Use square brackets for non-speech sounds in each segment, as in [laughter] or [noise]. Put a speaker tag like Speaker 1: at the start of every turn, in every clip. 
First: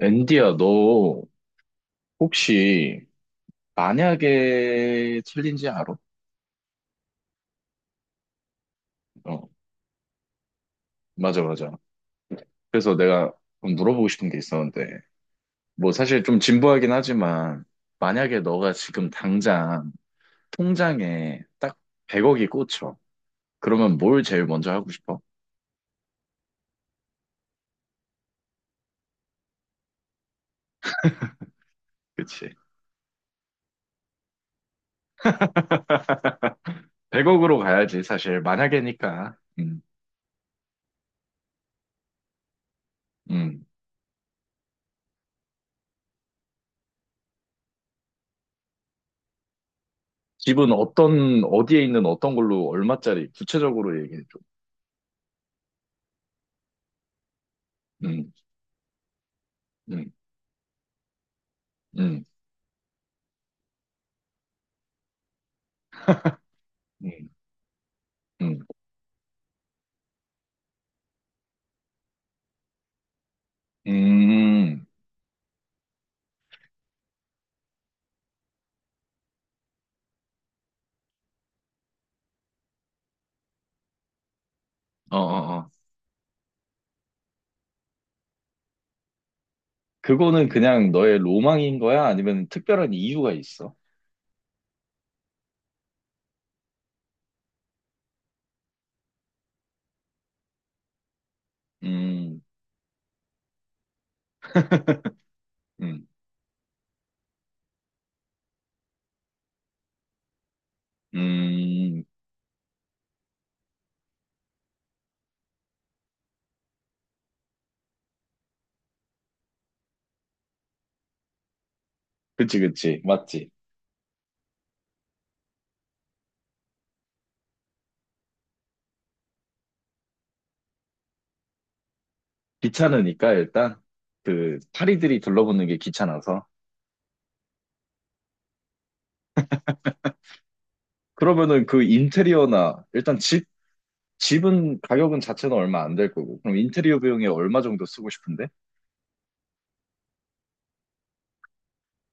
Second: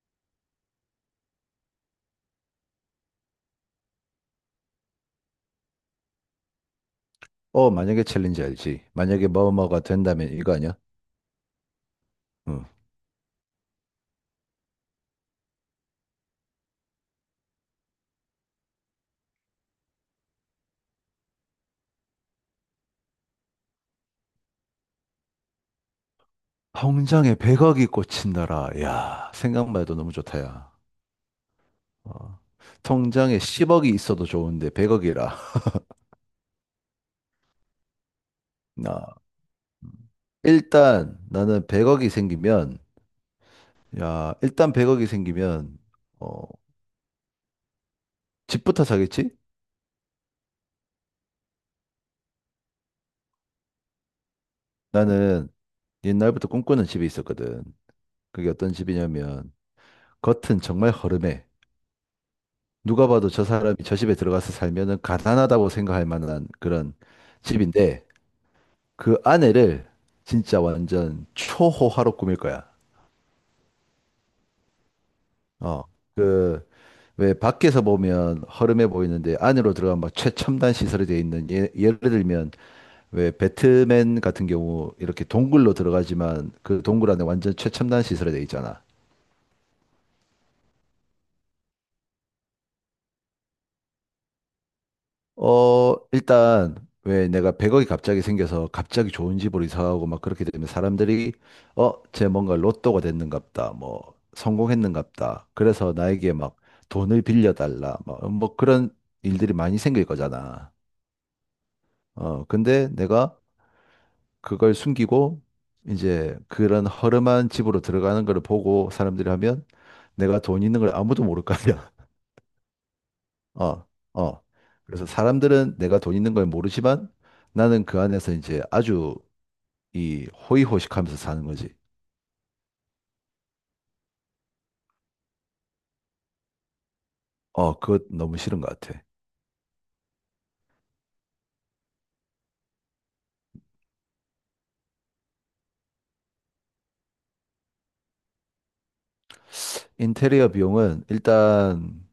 Speaker 1: 앤디야, 너 혹시 만약에 챌린지 알아?
Speaker 2: 어, 만약에 챌린지 알지. 만약에
Speaker 1: 어,
Speaker 2: 뭐뭐가 된다면 이거 아니야?
Speaker 1: 맞아, 맞아.
Speaker 2: 응.
Speaker 1: 그래서 내가 좀 물어보고 싶은 게 있었는데, 뭐 사실 좀 진부하긴 하지만, 만약에 너가 지금 당장 통장에 딱 100억이 꽂혀. 그러면 뭘 제일 먼저 하고 싶어?
Speaker 2: 통장에 100억이 꽂힌다라. 야, 생각만 해도 너무 좋다, 야. 어.
Speaker 1: 그치.
Speaker 2: 통장에 10억이 있어도 좋은데 100억이라. [laughs]
Speaker 1: 100억으로 가야지, 사실.
Speaker 2: 나
Speaker 1: 만약에니까.
Speaker 2: 일단 나는 100억이 생기면,
Speaker 1: 음.
Speaker 2: 야, 일단 100억이 생기면 어, 집부터 사겠지?
Speaker 1: 집은 어떤, 어디에 있는 어떤 걸로 얼마짜리, 구체적으로 얘기해줘.
Speaker 2: 나는 옛날부터 꿈꾸는 집이 있었거든.
Speaker 1: 음,
Speaker 2: 그게 어떤 집이냐면
Speaker 1: 음,
Speaker 2: 겉은 정말 허름해.
Speaker 1: 음,
Speaker 2: 누가 봐도 저 사람이 저 집에 들어가서 살면은 가난하다고 생각할 만한 그런
Speaker 1: 음,
Speaker 2: 집인데
Speaker 1: 음.
Speaker 2: 그 안에를 진짜 완전 초호화로 꾸밀 거야.
Speaker 1: 음,
Speaker 2: 어. 그 왜 밖에서 보면 허름해 보이는데 안으로 들어가면 막 최첨단 시설이 돼 있는 예를 들면 왜 배트맨 같은 경우
Speaker 1: 어,
Speaker 2: 이렇게
Speaker 1: 어, 어.
Speaker 2: 동굴로 들어가지만 그 동굴 안에 완전 최첨단 시설이 돼 있잖아.
Speaker 1: 그거는 그냥 너의 로망인 거야? 아니면 특별한 이유가 있어?
Speaker 2: 일단, 왜 내가 100억이 갑자기 생겨서 갑자기 좋은 집으로 이사하고 막 그렇게 되면 사람들이, 쟤
Speaker 1: 음,
Speaker 2: 뭔가 로또가 됐는갑다. 뭐, 성공했는갑다. 그래서
Speaker 1: 음,
Speaker 2: 나에게 막 돈을 빌려달라. 막, 뭐 그런 일들이 많이 생길 거잖아.
Speaker 1: 음.
Speaker 2: 근데 내가 그걸 숨기고 이제 그런 허름한 집으로 들어가는 걸 보고 사람들이 하면 내가 돈 있는 걸 아무도 모를 거 아니야.
Speaker 1: 그치, 그치. 맞지.
Speaker 2: 어, 어. 그래서 사람들은 내가 돈 있는 걸 모르지만 나는 그 안에서 이제 아주 이 호의호식하면서 사는 거지.
Speaker 1: 귀찮으니까 일단 그 파리들이 둘러붙는 게 귀찮아서.
Speaker 2: 어, 그것 너무 싫은 것 같아.
Speaker 1: 그러면은 그 인테리어나 일단 집은 가격은 자체는 얼마 안 될 거고. 그럼 인테리어 비용에 얼마 정도 쓰고 싶은데?
Speaker 2: 인테리어 비용은 일단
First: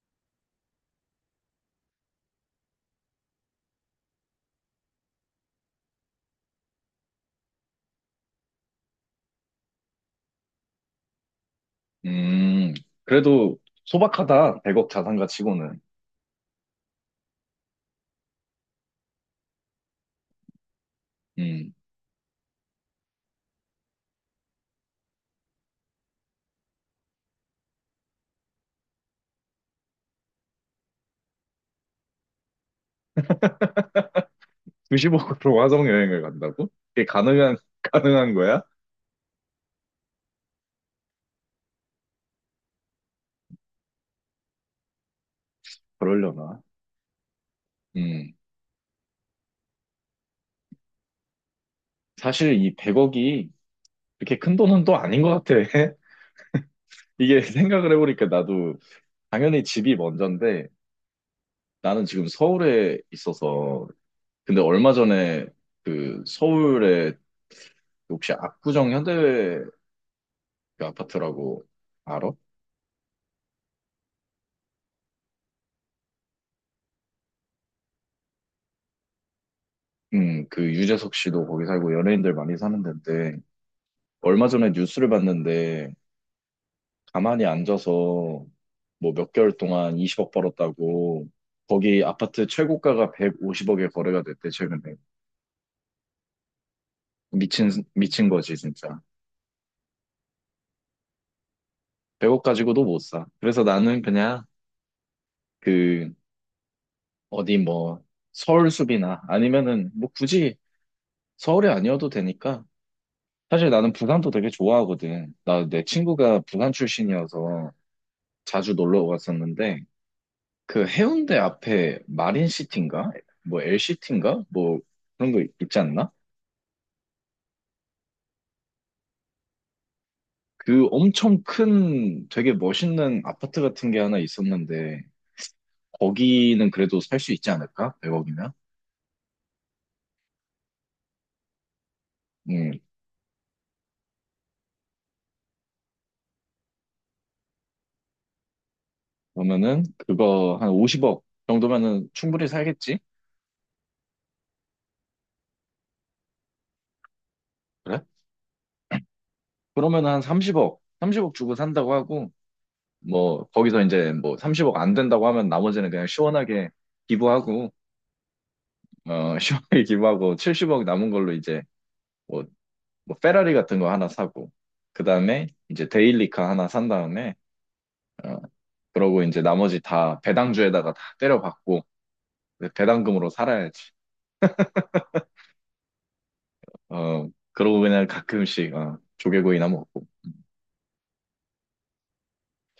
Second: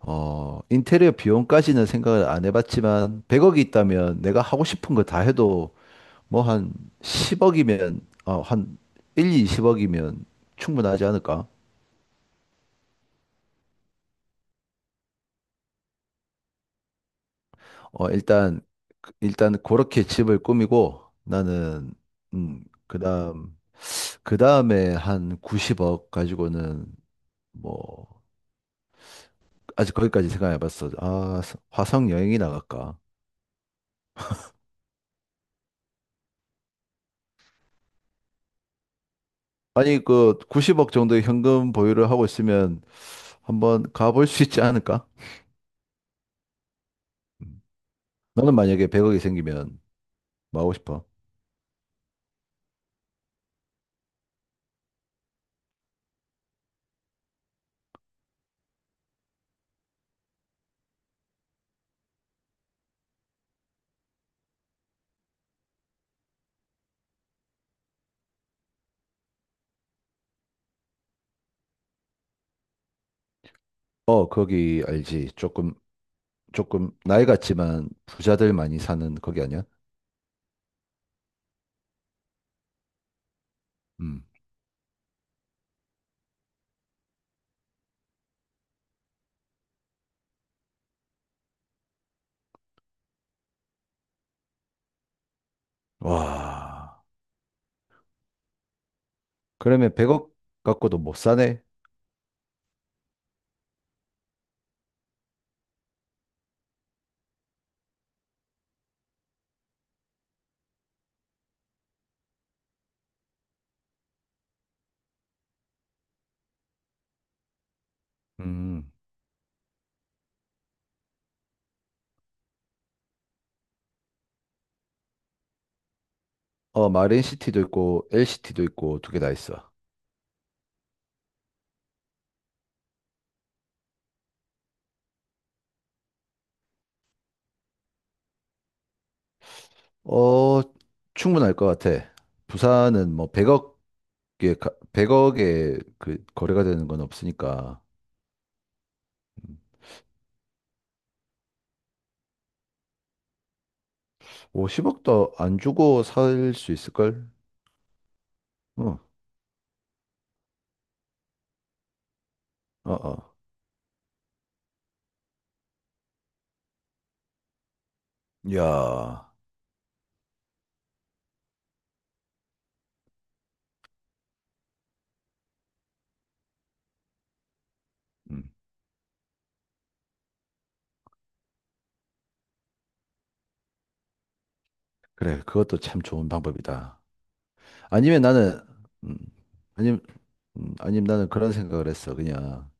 Speaker 2: 인테리어 비용까지는 생각을 안 해봤지만 100억이 있다면 내가 하고 싶은 거 다 해도 뭐 한 10억이면 한 1, 20억이면 충분하지 않을까?
Speaker 1: 음, 그래도 소박하다. 100억 자산가 치고는.
Speaker 2: 어, 일단 일단 그렇게 집을 꾸미고
Speaker 1: 음,
Speaker 2: 나는 그다음 그 다음에 한 90억 가지고는 뭐 아직 거기까지 생각해 봤어. 아, 화성 여행이 나갈까?
Speaker 1: [laughs] 20억으로 화성 여행을 간다고? 그게 가능한, [laughs] 가능한 거야?
Speaker 2: 아니 그 90억 정도의 현금 보유를 하고 있으면 한번 가볼 수 있지 않을까?
Speaker 1: 그러려나?
Speaker 2: 음.
Speaker 1: 음.
Speaker 2: 너는 만약에 100억이 생기면 뭐 하고 싶어?
Speaker 1: 사실 이 100억이 그렇게 큰 돈은 또 아닌 것 같아. [laughs] 이게 생각을 해보니까 나도 당연히 집이 먼저인데 나는 지금 서울에 있어서 근데 얼마 전에 그 서울에 혹시 압구정 현대 그 아파트라고 알아?
Speaker 2: 어, 거기 알지. 조금 나이 같지만 부자들 많이 사는 거기 아니야?
Speaker 1: 그 유재석 씨도 거기 살고 연예인들 많이 사는 데인데
Speaker 2: 음.
Speaker 1: 얼마 전에 뉴스를 봤는데 가만히 앉아서 뭐 몇 개월 동안 20억 벌었다고 거기 아파트 최고가가 150억에 거래가 됐대 최근에.
Speaker 2: 와.
Speaker 1: 미친 미친 거지 진짜.
Speaker 2: 그러면 100억 갖고도 못 사네.
Speaker 1: 100억 가지고도 못 사. 그래서 나는 그냥 그 어디 뭐 서울숲이나 아니면은 뭐 굳이 서울이 아니어도 되니까 사실 나는 부산도 되게 좋아하거든. 나 내 친구가 부산 출신이어서 자주
Speaker 2: 음.
Speaker 1: 놀러 갔었는데 그 해운대 앞에 마린시티인가 뭐 엘시티인가 뭐 그런 거 있지 않나?
Speaker 2: 어, 마린시티도 있고 LCT도 있고 두 개 다 있어.
Speaker 1: 그 엄청 큰 되게 멋있는 아파트 같은 게 하나 있었는데 거기는 그래도 살 수 있지 않을까? 100억이면?
Speaker 2: 어, 충분할 것 같아.
Speaker 1: 음.
Speaker 2: 부산은 뭐 100억에, 100억에 그 거래가 되는 건 없으니까.
Speaker 1: 그러면은 그거 한 50억 정도면은 충분히 살겠지?
Speaker 2: 50억도 안 주고 살 수 있을걸?
Speaker 1: 그래?
Speaker 2: 어,
Speaker 1: 그러면은 한 30억, 30억 주고 산다고 하고
Speaker 2: 어, 어.
Speaker 1: 뭐 거기서 이제 뭐 30억 안 된다고 하면 나머지는 그냥 시원하게 기부하고,
Speaker 2: 야,
Speaker 1: 어, [laughs] 시원하게 기부하고 70억 남은 걸로 이제 뭐, 뭐 페라리 같은 거 하나 사고 그다음에 이제 데일리카 하나 산 다음에, 어,
Speaker 2: 음,
Speaker 1: 그러고 이제 나머지 다 배당주에다가 다 때려박고 배당금으로 살아야지.
Speaker 2: 그래. 그것도 참 좋은 방법이다.
Speaker 1: 어, 그러고 그냥
Speaker 2: 아니면 나는,
Speaker 1: 가끔씩, 어,
Speaker 2: 음,
Speaker 1: 조개구이나
Speaker 2: 아니면,
Speaker 1: 먹고.
Speaker 2: 아니면 나는 그런 생각을 했어. 그냥,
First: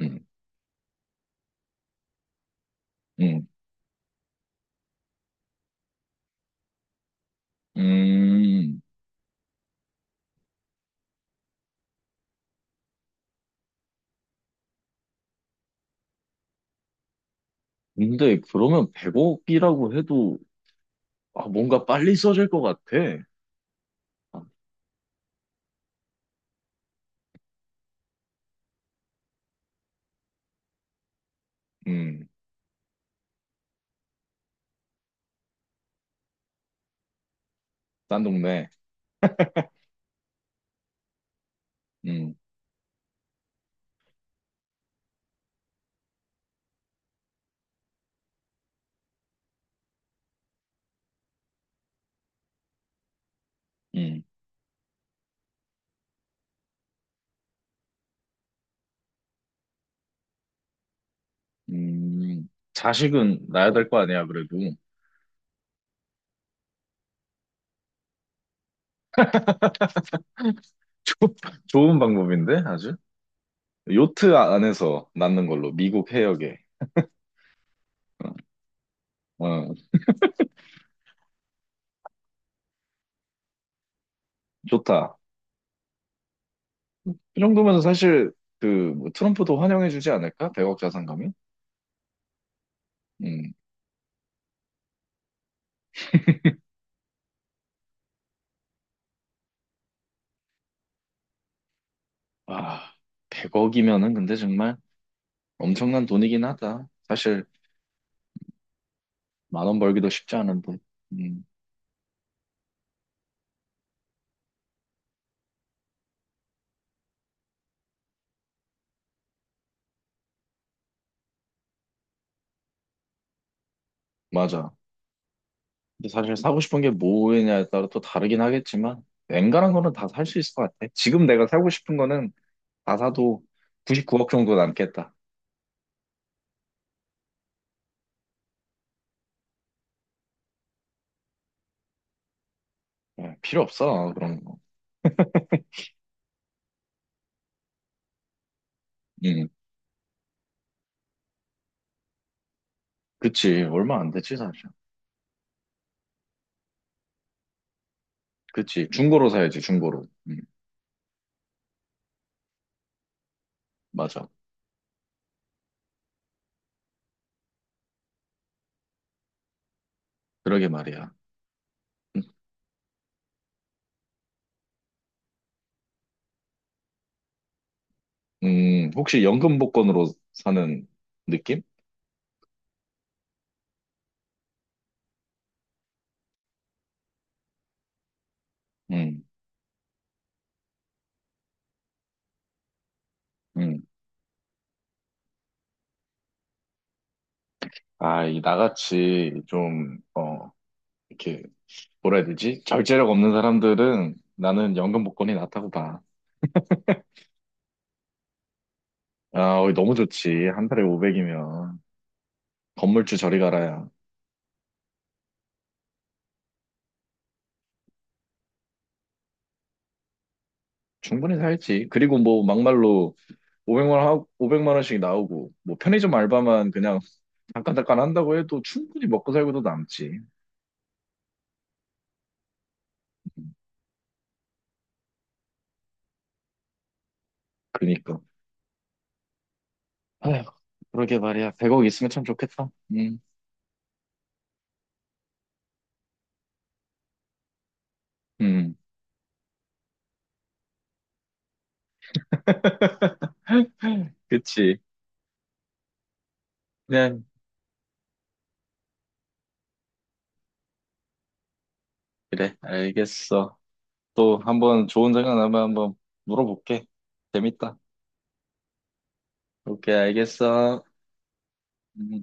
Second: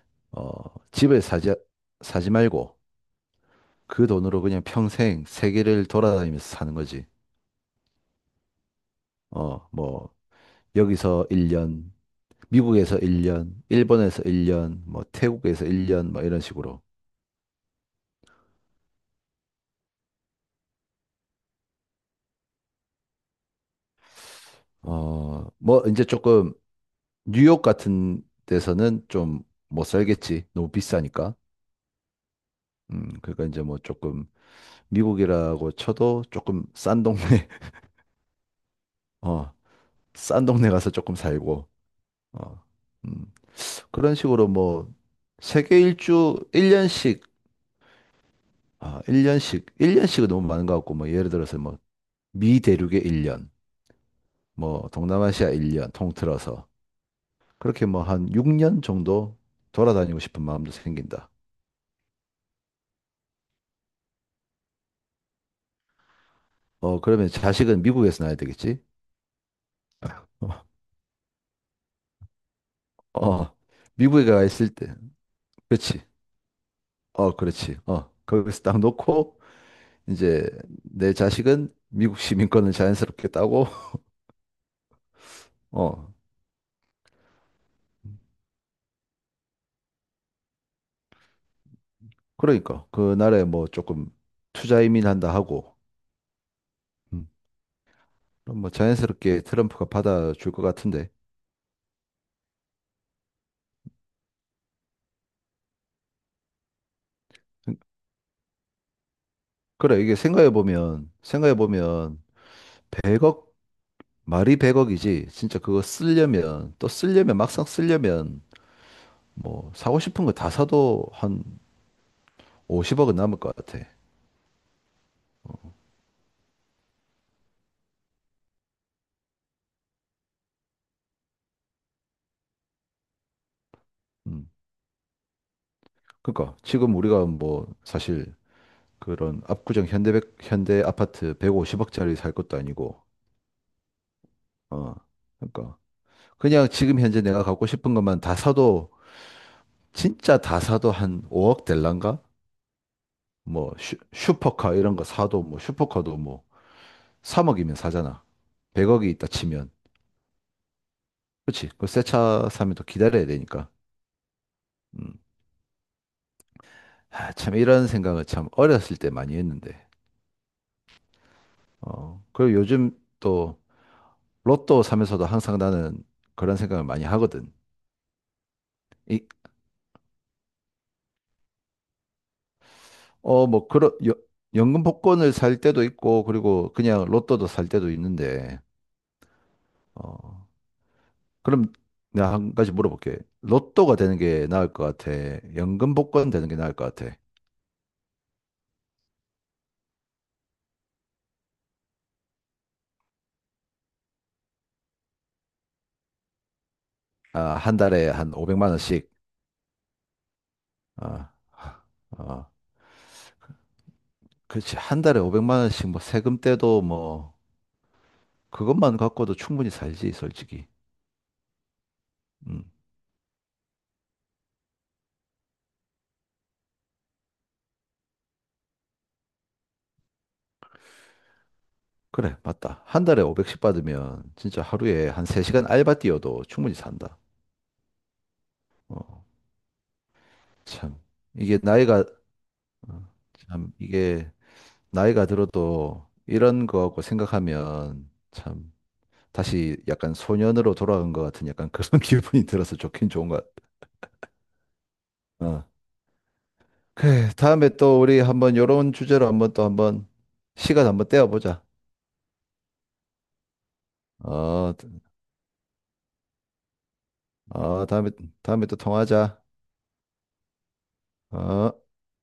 Speaker 1: 음,
Speaker 2: 어, 집을 사지 말고
Speaker 1: 음,
Speaker 2: 그 돈으로 그냥 평생 세계를 돌아다니면서 사는 거지.
Speaker 1: 음.
Speaker 2: 어, 뭐, 여기서 1년, 미국에서 1년, 일본에서 1년, 뭐 태국에서 1년, 뭐 이런 식으로.
Speaker 1: 근데 그러면 100억이라고 해도 아, 뭔가 빨리 써질 것 같아. 아,
Speaker 2: 어, 뭐 이제 조금 뉴욕 같은 데서는 좀 못 살겠지. 너무 비싸니까.
Speaker 1: 음,
Speaker 2: 그러니까 이제 뭐 조금 미국이라고 쳐도 조금 싼 동네, [laughs]
Speaker 1: 딴 동네.
Speaker 2: 어, 싼 동네 가서 조금 살고,
Speaker 1: 음,
Speaker 2: 어, 음, 그런 식으로 뭐 세계 일주 1년씩, 아, 1년씩, 1년씩은 너무 많은 것 같고, 뭐 예를 들어서 뭐 미 대륙에 1년,
Speaker 1: 음,
Speaker 2: 뭐 동남아시아 1년 통틀어서 그렇게 뭐 한 6년 정도 돌아다니고 싶은 마음도 생긴다.
Speaker 1: 자식은 낳아야 될 거 아니야, 그래도. [laughs]
Speaker 2: 어, 그러면 자식은 미국에서 낳아야 되겠지? 어,
Speaker 1: 좋- 좋은 방법인데, 아주.
Speaker 2: 어, 미국에
Speaker 1: 요트
Speaker 2: 가 있을 때,
Speaker 1: 안에서 낳는 걸로,
Speaker 2: 그렇지.
Speaker 1: 미국 해역에.
Speaker 2: 어, 그렇지. 어, 거기서 딱 놓고,
Speaker 1: 어, 어,
Speaker 2: 이제 내 자식은 미국 시민권을 자연스럽게 따고,
Speaker 1: 좋다.
Speaker 2: [laughs] 어,
Speaker 1: 그 정도면 사실 그뭐 트럼프도 환영해주지 않을까? 100억 자산감이?
Speaker 2: 그러니까 그 나라에
Speaker 1: 음.
Speaker 2: 뭐 조금 투자 이민한다 하고, 음, 그럼 뭐 자연스럽게 트럼프가 받아줄 것 같은데.
Speaker 1: 아, 100억이면은 근데 정말 엄청난 돈이긴 하다. 사실 만원
Speaker 2: 그래,
Speaker 1: 벌기도
Speaker 2: 이게
Speaker 1: 쉽지 않은데.
Speaker 2: 생각해보면,
Speaker 1: 음,
Speaker 2: 생각해보면, 100억 말이 100억이지 진짜 그거 쓰려면 또 쓰려면 막상 쓰려면 뭐 사고 싶은 거 다 사도 한 50억은 남을 것 같아.
Speaker 1: 맞아. 근데 사실 사고 싶은 게 뭐냐에 따라 또 다르긴 하겠지만 웬간한 거는 다 살 수 있을 것 같아. 지금 내가 사고 싶은 거는 다 사도 99억
Speaker 2: 음.
Speaker 1: 정도 남겠다.
Speaker 2: 그러니까 지금 우리가 뭐 사실 그런 압구정 현대 아파트 150억짜리 살 것도 아니고
Speaker 1: 예, 필요 없어 그런 거.
Speaker 2: 어. 그러니까 그냥 지금 현재 내가 갖고 싶은 것만 다 사도
Speaker 1: 음,
Speaker 2: 진짜 다 사도 한 5억 될란가?
Speaker 1: 그치.
Speaker 2: 뭐 슈,
Speaker 1: 얼마 안 되지 사실.
Speaker 2: 슈퍼카 이런 거 사도 뭐 슈퍼카도 뭐 3억이면 사잖아.
Speaker 1: 그치.
Speaker 2: 100억이 있다
Speaker 1: 중고로 사야지
Speaker 2: 치면.
Speaker 1: 중고로.
Speaker 2: 그렇지. 그 새 차 사면 또 기다려야 되니까.
Speaker 1: 맞아.
Speaker 2: 음. 아, 참 이런 생각을 참 어렸을 때 많이 했는데.
Speaker 1: 그러게 말이야. 음.
Speaker 2: 어. 그리고 요즘 또 로또 사면서도 항상 나는 그런 생각을 많이 하거든.
Speaker 1: 혹시
Speaker 2: 이,
Speaker 1: 연금 복권으로 사는 느낌?
Speaker 2: 뭐 그런 연금 복권을 살 때도 있고 그리고 그냥 로또도 살 때도 있는데.
Speaker 1: 음,
Speaker 2: 어. 그럼 내가 한 가지 물어볼게.
Speaker 1: 음.
Speaker 2: 로또가 되는 게 나을 것 같아. 연금 복권 되는 게 나을 것 같아.
Speaker 1: 아, 이 나같이 좀, 어, 이렇게, 뭐라 해야 되지? 절제력 없는 사람들은 나는 연금 복권이 낫다고 봐.
Speaker 2: 아, 한 달에 한 500만 원씩.
Speaker 1: 아, 어, 너무 좋지. 한 달에
Speaker 2: 어,
Speaker 1: 500이면.
Speaker 2: 어.
Speaker 1: 건물주 저리 가라야.
Speaker 2: 그렇지. 한 달에 500만 원씩 뭐 세금 떼도 뭐 그것만 갖고도 충분히 살지, 솔직히.
Speaker 1: 충분히 살지. 그리고 뭐,
Speaker 2: 음.
Speaker 1: 막말로 500만, 하고, 5만 원씩 나오고, 뭐, 편의점 알바만 그냥 잠깐잠깐 한다고 해도 충분히 먹고 살고도 남지.
Speaker 2: 그래, 맞다. 한 달에
Speaker 1: 음,
Speaker 2: 500씩 받으면 진짜 하루에 한 3시간 알바 뛰어도 충분히 산다.
Speaker 1: 그니까.
Speaker 2: 어,
Speaker 1: 아휴,
Speaker 2: 참.
Speaker 1: 그러게 말이야.
Speaker 2: 이게
Speaker 1: 100억
Speaker 2: 나이가,
Speaker 1: 있으면 참 좋겠다.
Speaker 2: 어, 이게 나이가 들어도 이런 거하고 생각하면 참
Speaker 1: 음.
Speaker 2: 다시 약간 소년으로 돌아간 것 같은 약간 그런 [laughs] 기분이 들어서 좋긴 좋은 것
Speaker 1: [laughs] 그치.
Speaker 2: 같아. 어.
Speaker 1: 그냥,
Speaker 2: 그래, 다음에 또 우리 한번 요런 주제로 한번 또 한번 시간 한번 떼어보자.
Speaker 1: 그래. 알겠어. 또
Speaker 2: 어,
Speaker 1: 한번 좋은 생각 나면 한번 물어볼게. 재밌다.
Speaker 2: 어, 다음에, 또 통화하자.
Speaker 1: 오케이, 알겠어.
Speaker 2: 어.
Speaker 1: 음.